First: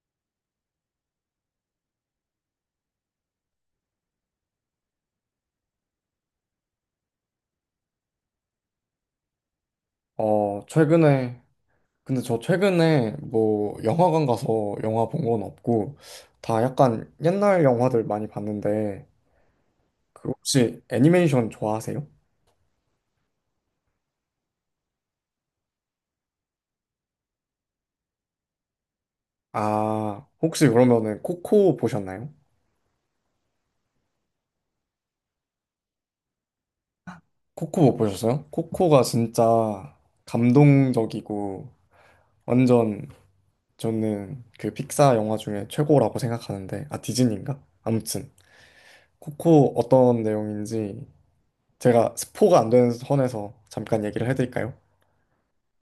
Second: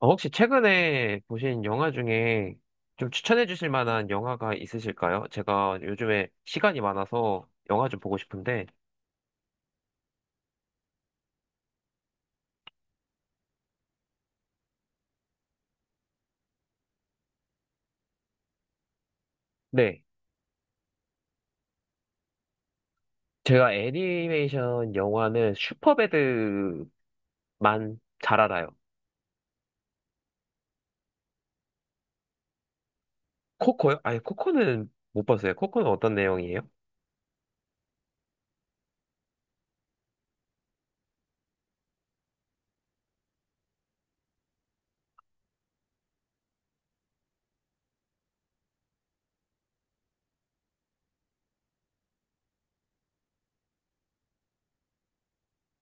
혹시 최근에 보신 영화 중에 좀 추천해 주실 만한 영화가 있으실까요? 제가 요즘에 시간이 많아서 영화 좀 보고 싶은데, 최근에, 근데 저 최근에 뭐 영화관 가서 영화 본 건 없고, 다 약간 옛날 영화들 많이 봤는데, 네. 그 혹시 애니메이션 좋아하세요? 제가 애니메이션 영화는 슈퍼배드만 잘 알아요. 아, 혹시 그러면은 코코 보셨나요? 코코요? 아니, 코코는 못 봤어요. 코코는 어떤 내용이에요? 코코 못 보셨어요? 코코가 진짜 감동적이고, 완전 저는 그 픽사 영화 중에 최고라고 생각하는데, 아, 디즈니인가? 아무튼, 코코 어떤 내용인지 제가 스포가 안 되는 선에서 잠깐 얘기를 해드릴까요?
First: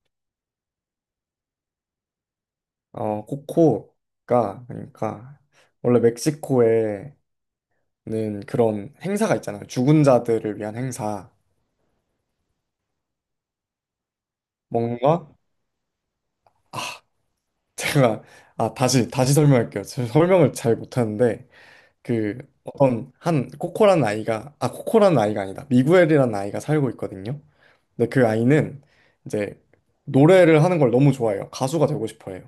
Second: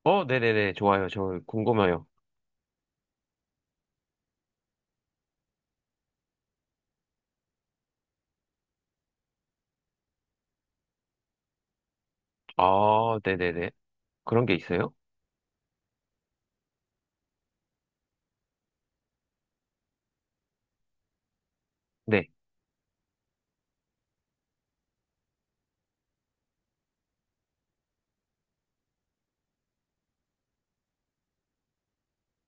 네네네. 좋아요. 저 궁금해요. 코코가 그러니까 원래 멕시코에는 그런 행사가 있잖아요. 죽은 자들을 위한 행사. 아, 네네네. 그런 게 있어요? 뭔가 아, 제가 아, 다시 다시 설명할게요. 제가 설명을 잘 못하는데 네. 그 어떤 한 코코라는 아이가 아, 코코라는 아이가 아니다. 미구엘이라는 아이가 살고 있거든요. 근데 그 아이는 이제 노래를 하는 걸 너무 좋아해요. 가수가 되고 싶어 해요.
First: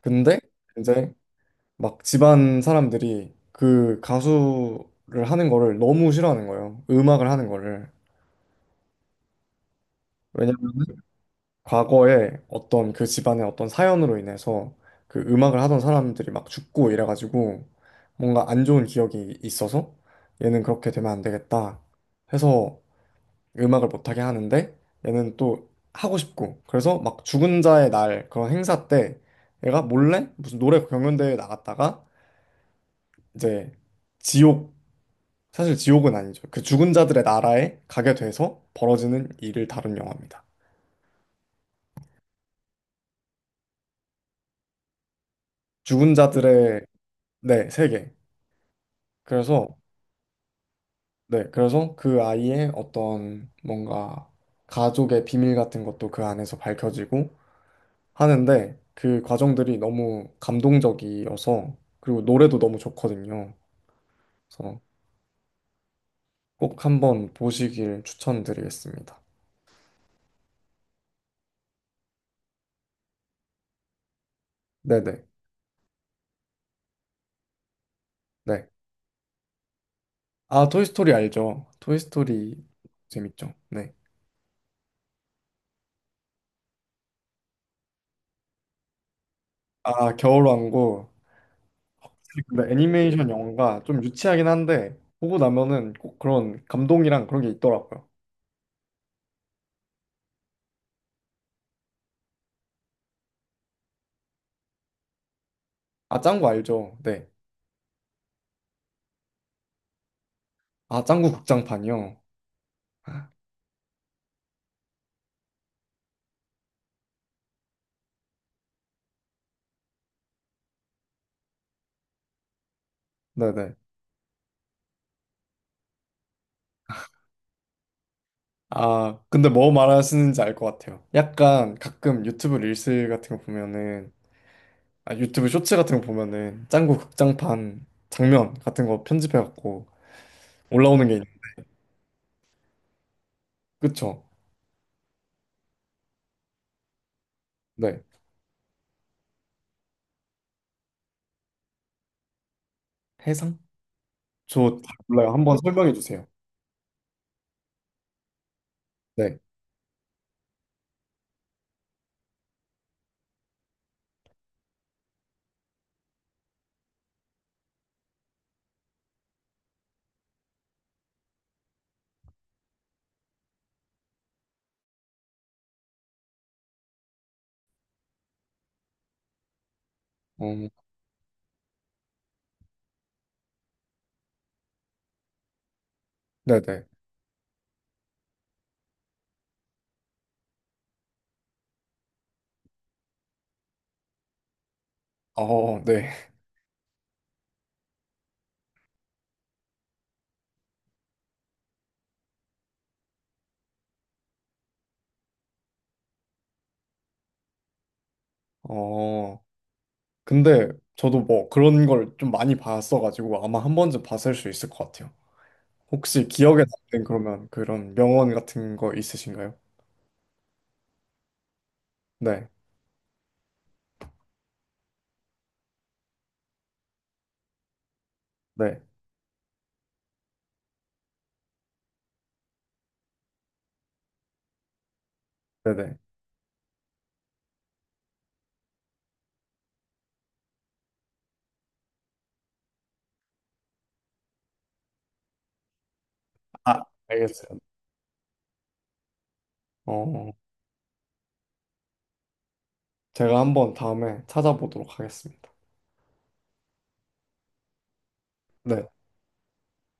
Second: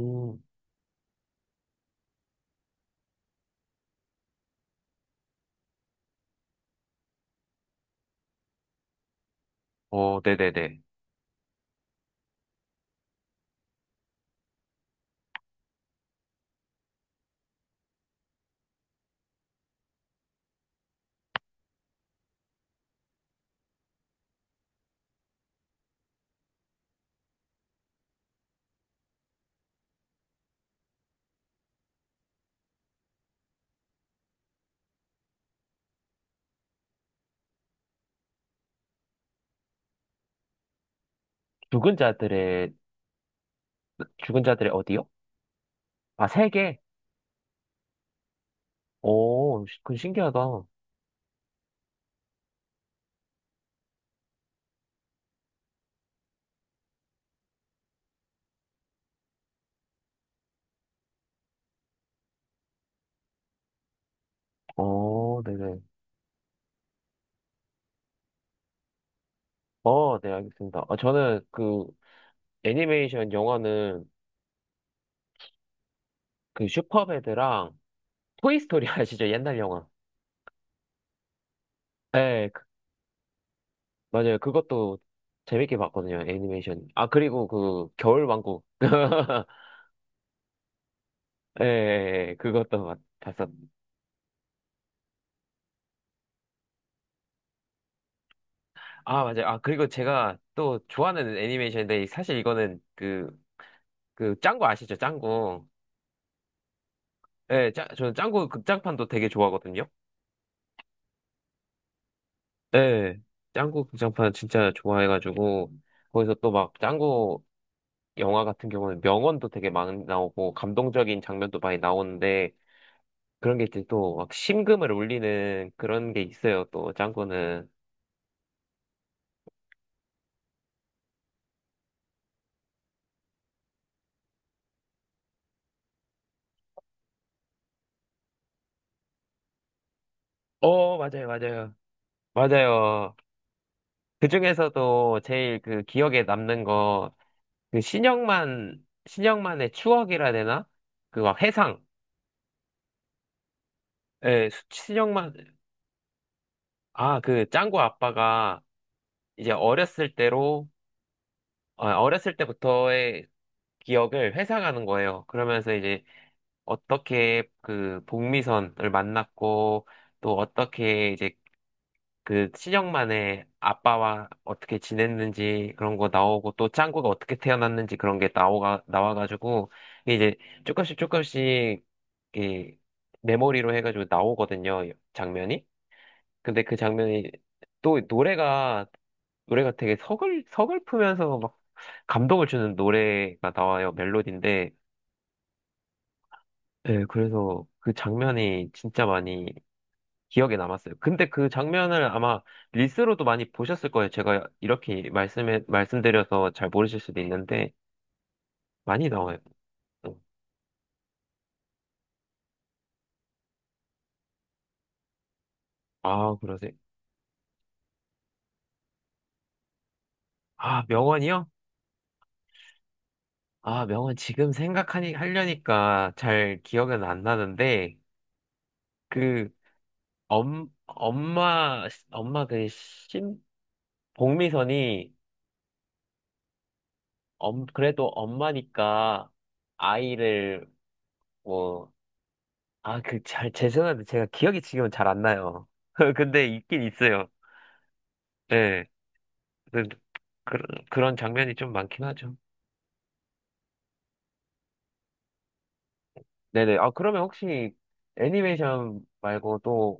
근데 이제 막 집안 사람들이 그 가수를 하는 거를 너무 싫어하는 거예요. 음악을 하는 거를. 왜냐면 네네네. 과거에 어떤 그 집안의 어떤 사연으로 인해서 그 음악을 하던 사람들이 막 죽고 이래가지고 뭔가 안 좋은 기억이 있어서 얘는 그렇게 되면 안 되겠다 해서 음악을 못하게 하는데 얘는 또 하고 싶고 그래서 막 죽은 자의 날 그런 행사 때 얘가 몰래 무슨 노래 경연대회에 나갔다가 이제 지옥 사실 지옥은 아니죠. 그 죽은 자들의 나라에 가게 돼서 벌어지는 일을 다룬 영화입니다. 죽은 자들의, 죽은 자들의 어디요? 죽은 아, 세계? 자들의, 네, 세계. 그래서 그 신기하다. 네, 그래서 그 아이의 어떤 뭔가 가족의 비밀 같은 것도 그 안에서 밝혀지고 하는데 그 과정들이 너무 감동적이어서 그리고 노래도 너무 좋거든요. 그래서 네네. 꼭 한번 보시길 추천드리겠습니다. 네, 알겠습니다. 아, 저는 그 애니메이션 영화는 네네. 그 슈퍼배드랑 네. 토이스토리 아시죠? 옛날 영화. 아, 토이스토리 알죠? 네, 토이스토리 그- 재밌죠? 네. 맞아요. 그것도 재밌게 봤거든요, 애니메이션. 아, 그리고 그 겨울왕국. 아, 겨울왕국. 예, 예, 예, 근데 애니메이션 봤었. 영화가 좀 유치하긴 한데 보고 나면은 꼭 그런 감동이랑 그런 게 있더라고요. 아, 맞아요. 아, 그리고 제가 또 좋아하는 애니메이션인데, 사실 이거는 그, 그 짱구 아시죠? 짱구. 아 짱구 알죠? 네. 저는 짱구 극장판도 되게 좋아하거든요. 아 짱구 극장판이요. 네, 짱구 극장판 진짜 좋아해가지고, 거기서 또 막 짱구 영화 같은 경우는 명언도 되게 많이 나오고, 감동적인 장면도 많이 나오는데, 그런 게 네네. 이제 또 막 심금을 울리는 그런 게 있어요, 또 짱구는. 아 근데 뭐 말하시는지 알 것 같아요. 약간 가끔 유튜브 릴스 같은 거 보면은 아 유튜브 쇼츠 같은 거 보면은 짱구 극장판 장면 같은 거 편집해갖고 어, 올라오는 게 있... 맞아요, 맞아요. 맞아요. 그쵸? 그 중에서도 제일 그 기억에 남는 거, 그 네. 신영만, 신영만의 추억이라 되나? 그 막 해상. 해상? 저 신영만, 몰라요. 한번 설명해 주세요. 아, 그 짱구 아빠가 네. 이제 어렸을 때로 어렸을 때부터의 기억을 회상하는 거예요. 그러면서 이제 어떻게 그 복미선을 만났고 또 어떻게 이제 그 친형만의 아빠와 어떻게 지냈는지 그런 거 나오고 또 짱구가 어떻게 태어났는지 그런 게 나오가 나와가지고 이제 어, 조금씩 조금씩 이 메모리로 해가지고 나오거든요 장면이. 근데 그 네네. 장면이 또 노래가 노래가 되게 서글프면서 막 감동을 주는 노래가 나와요, 멜로디인데. 어, 네. 예, 그래서 그 장면이 진짜 많이 기억에 남았어요. 근데 그 장면을 아마 릴스로도 많이 보셨을 거예요. 제가 이렇게 말씀드려서 잘 모르실 수도 있는데, 많이 나와요. 어. 근데 저도 뭐 그런 걸 좀 많이 봤어가지고 아마 한 번쯤 봤을 수 있을 것 같아요. 혹시 아, 기억에 그러세요? 남는 그러면 그런 명언 같은 거 있으신가요? 아, 명언이요? 네, 아, 명언 지금 하려니까 잘 기억은 안 나는데, 네, 그, 엄마 그 심, 복미선이 네네. 엄, 그래도 엄마니까 아이를 뭐, 아, 그, 잘, 죄송한데 제가 기억이 지금은 잘 안 나요. 근데 있긴 아, 있어요. 알겠어요. 네. 그- 어, 그런, 그런 장면이 좀 많긴 하죠. 제가 한번 다음에 찾아보도록 하겠습니다. 네네. 아, 그러면 혹시 네. 애니메이션 말고 또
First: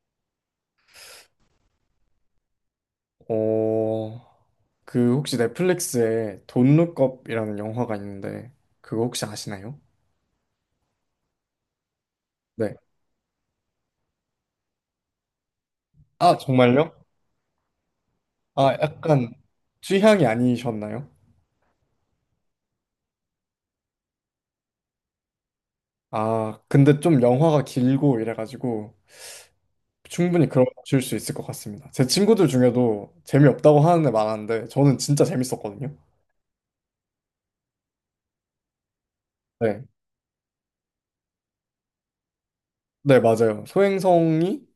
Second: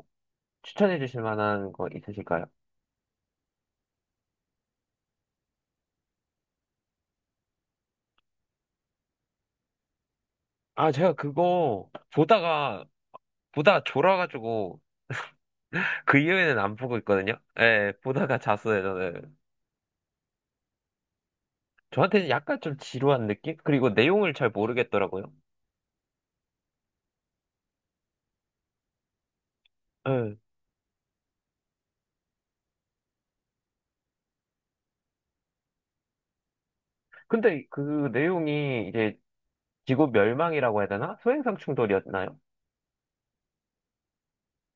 추천해 주실 만한 거 있으실까요? 어, 그 혹시 넷플릭스에 돈룩업이라는 영화가 있는데 그거 혹시 아시나요? 아, 제가 그거 네. 보다가, 보다가 졸아가지고 그 아, 이후에는 안 정말요? 보고 있거든요. 예, 보다가 아, 잤어요, 약간 저는. 취향이 아니셨나요? 저한테는 약간 좀 지루한 느낌? 그리고 내용을 잘 모르겠더라고요. 아, 근데 좀 영화가 길고 이래가지고 예. 충분히 그런 거 보실 수 있을 것 같습니다. 제 친구들 중에도 재미없다고 하는 애 많았는데 저는 진짜 재밌었거든요. 근데 그 내용이 이제 네, 지구 멸망이라고 해야 되나? 소행성 충돌이었나요? 네, 맞아요. 소행성이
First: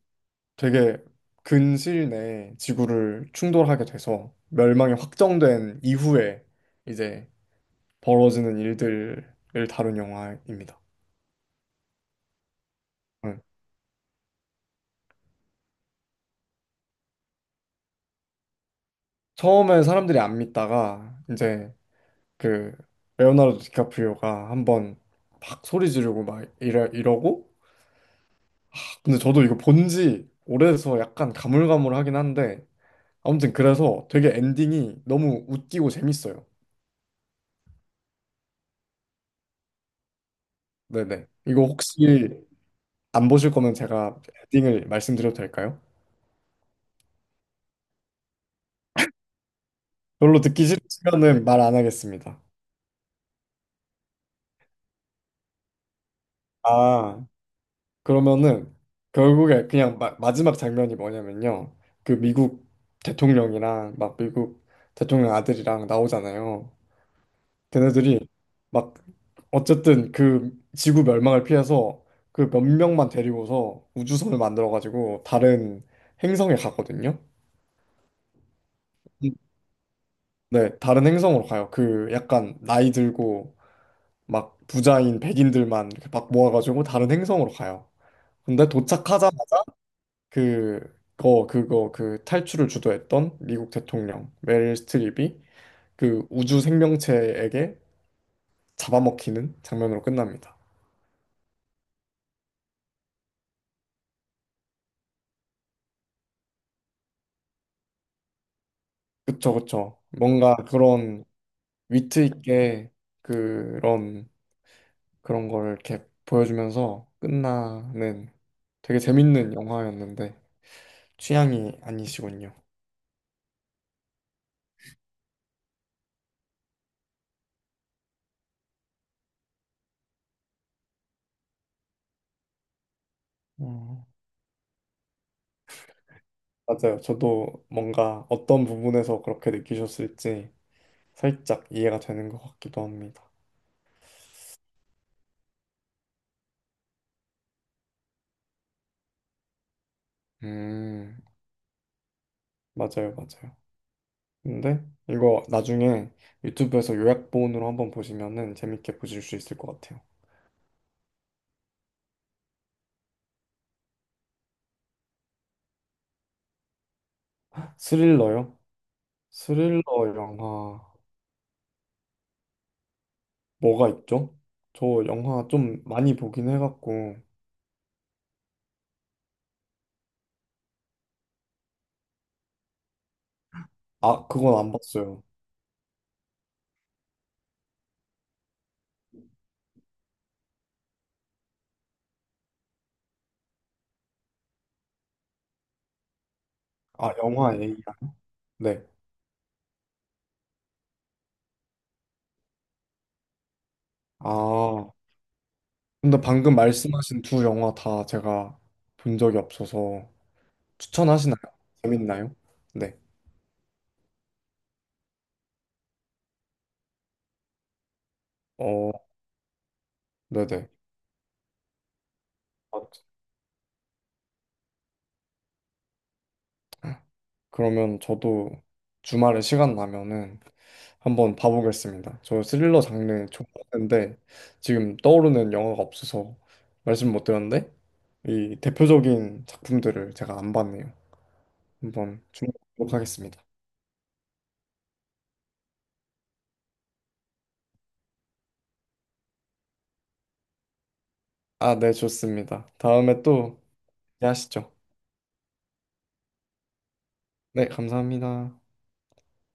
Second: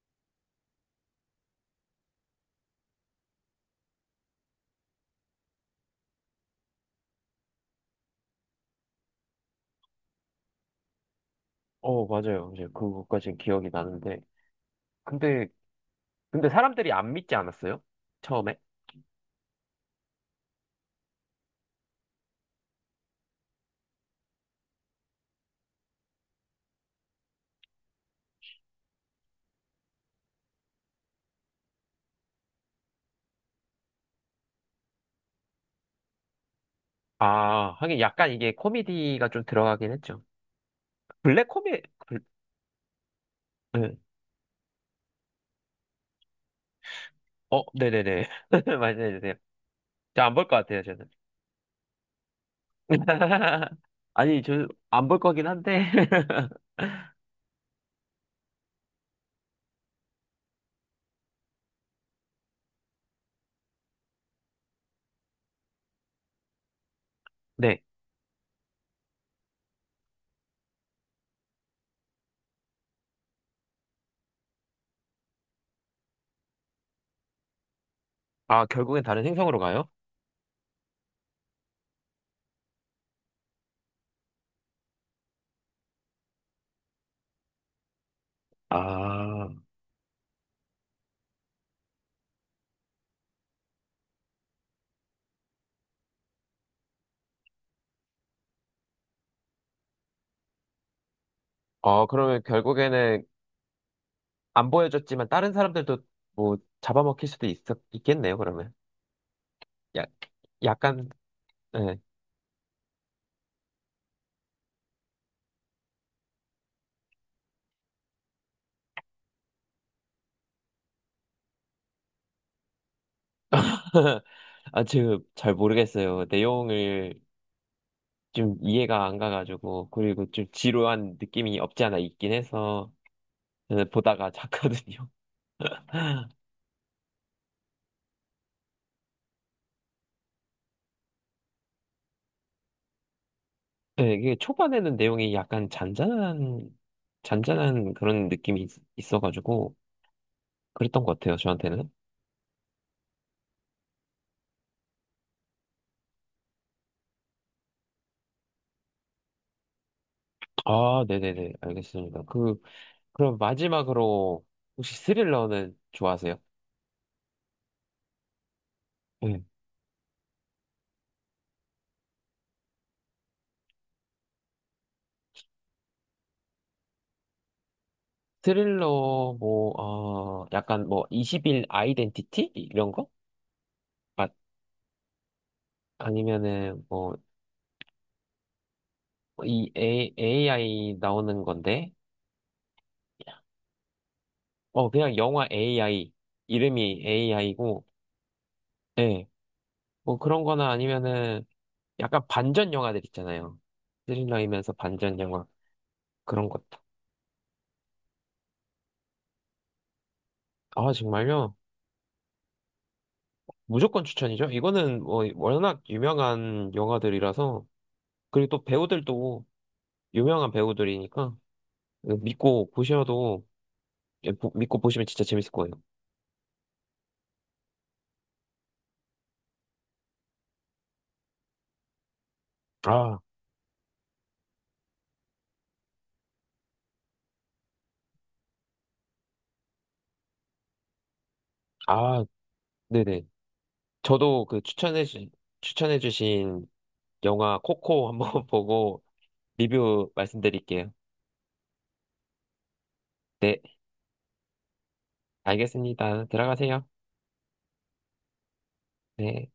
되게 근시일 내에 지구를 충돌하게 돼서 멸망이 확정된 이후에 이제 벌어지는 일들을 다룬 영화입니다. 어, 맞아요. 이제 그것까지 응. 기억이 나는데. 근데, 근데 사람들이 안 믿지 않았어요? 처음에? 처음에 사람들이 안 믿다가 이제 그 레오나르도 디카프리오가 한번 막 소리 지르고 막 이러고 근데 저도 이거 본지 오래돼서 약간 가물가물하긴 한데 아무튼 그래서 되게 엔딩이 너무 웃기고 재밌어요. 아, 하긴 약간 이게 코미디가 좀 들어가긴 했죠. 네네. 블랙 이거 코미, 블... 혹시 안 보실 거면 네. 제가 엔딩을 말씀드려도 될까요? 네네네. 말씀해주세요. 저 안 별로 볼 것 듣기 같아요, 저는. 싫으시면은 말 안 하겠습니다. 아니, 저 안 볼 거긴 한데. 아, 그러면은 결국에 그냥 마지막 장면이 뭐냐면요. 그 미국 대통령이랑 막 미국 대통령 아들이랑 나오잖아요. 네. 걔네들이 막 어쨌든 그 지구 멸망을 피해서 그 몇 명만 데리고서 우주선을 만들어가지고 다른 행성에 가거든요. 아, 결국엔 다른 음, 행성으로 가요? 네, 다른 행성으로 가요. 그 약간 나이 들고 막 부자인 백인들만 이렇게 막 모아가지고 다른 행성으로 가요. 근데 아, 도착하자마자 그, 그 탈출을 주도했던 미국 대통령 메릴 스트립이 그 우주 생명체에게 잡아먹히는 장면으로 끝납니다. 그러면 결국에는 안 보여줬지만 다른 사람들도 뭐 있겠네요, 그러면. 그쵸, 그쵸. 야, 뭔가 약간, 그런 네. 위트 있게 그런 그런 걸 이렇게 보여주면서 끝나는 되게 재밌는 영화였는데 취향이 아니시군요. 아, 지금 잘 모르겠어요. 내용을 좀 이해가 안 가가지고, 그리고 좀 지루한 느낌이 없지 않아 있긴 해서, 저는 음. 보다가 잤거든요. 맞아요. 저도 뭔가 어떤 부분에서 그렇게 느끼셨을지 살짝 이해가 되는 것 같기도 합니다. 네, 이게 초반에는 내용이 약간 잔잔한 그런 느낌이 있어가지고, 그랬던 것 음, 같아요, 저한테는. 맞아요, 맞아요. 근데 이거 나중에 유튜브에서 요약본으로 한번 보시면은 재밌게 보실 수 있을 것 같아요. 아, 네네네, 알겠습니다. 그, 그럼 마지막으로, 혹시 스릴러는 좋아하세요? 스릴러요? 네. 스릴러 영화. 뭐가 있죠? 저 영화 좀 많이 보긴 해갖고 스릴러 뭐 약간 뭐 20일 아이덴티티 이런 거? 아 아, 그건 안 봤어요. 아니면은 뭐 이 AI 나오는 건데 어 그냥 영화 AI 이름이 아 영화 A AI고 네. 예. 뭐 그런 거나 아니면은 약간 반전 영화들 있잖아요. 스릴러이면서 아 반전 영화 근데 그런 방금 것도. 말씀하신 두 영화 다 제가 본 적이 없어서 아 추천하시나요? 정말요? 재밌나요? 네. 무조건 추천이죠. 이거는 뭐 워낙 유명한 영화들이라서 그리고 또 어 배우들도 유명한 네네. 배우들이니까 믿고 아, 보셔도 믿고 보시면 진짜 재밌을 거예요. 그러면 저도 주말에 시간 나면은 한번 봐보겠습니다. 저 스릴러 아, 장르 좋아하는데 지금 떠오르는 영화가 없어서 말씀 못 드렸는데 이 대표적인 작품들을 제가 안 봤네요. 한번 아, 네네. 주목하겠습니다. 저도 그 추천해주, 추천해주신 영화 코코 한번 보고 리뷰 말씀드릴게요. 아, 네, 좋습니다. 다음에 또 네, 얘기하시죠. 알겠습니다. 들어가세요. 네, 감사합니다. 네.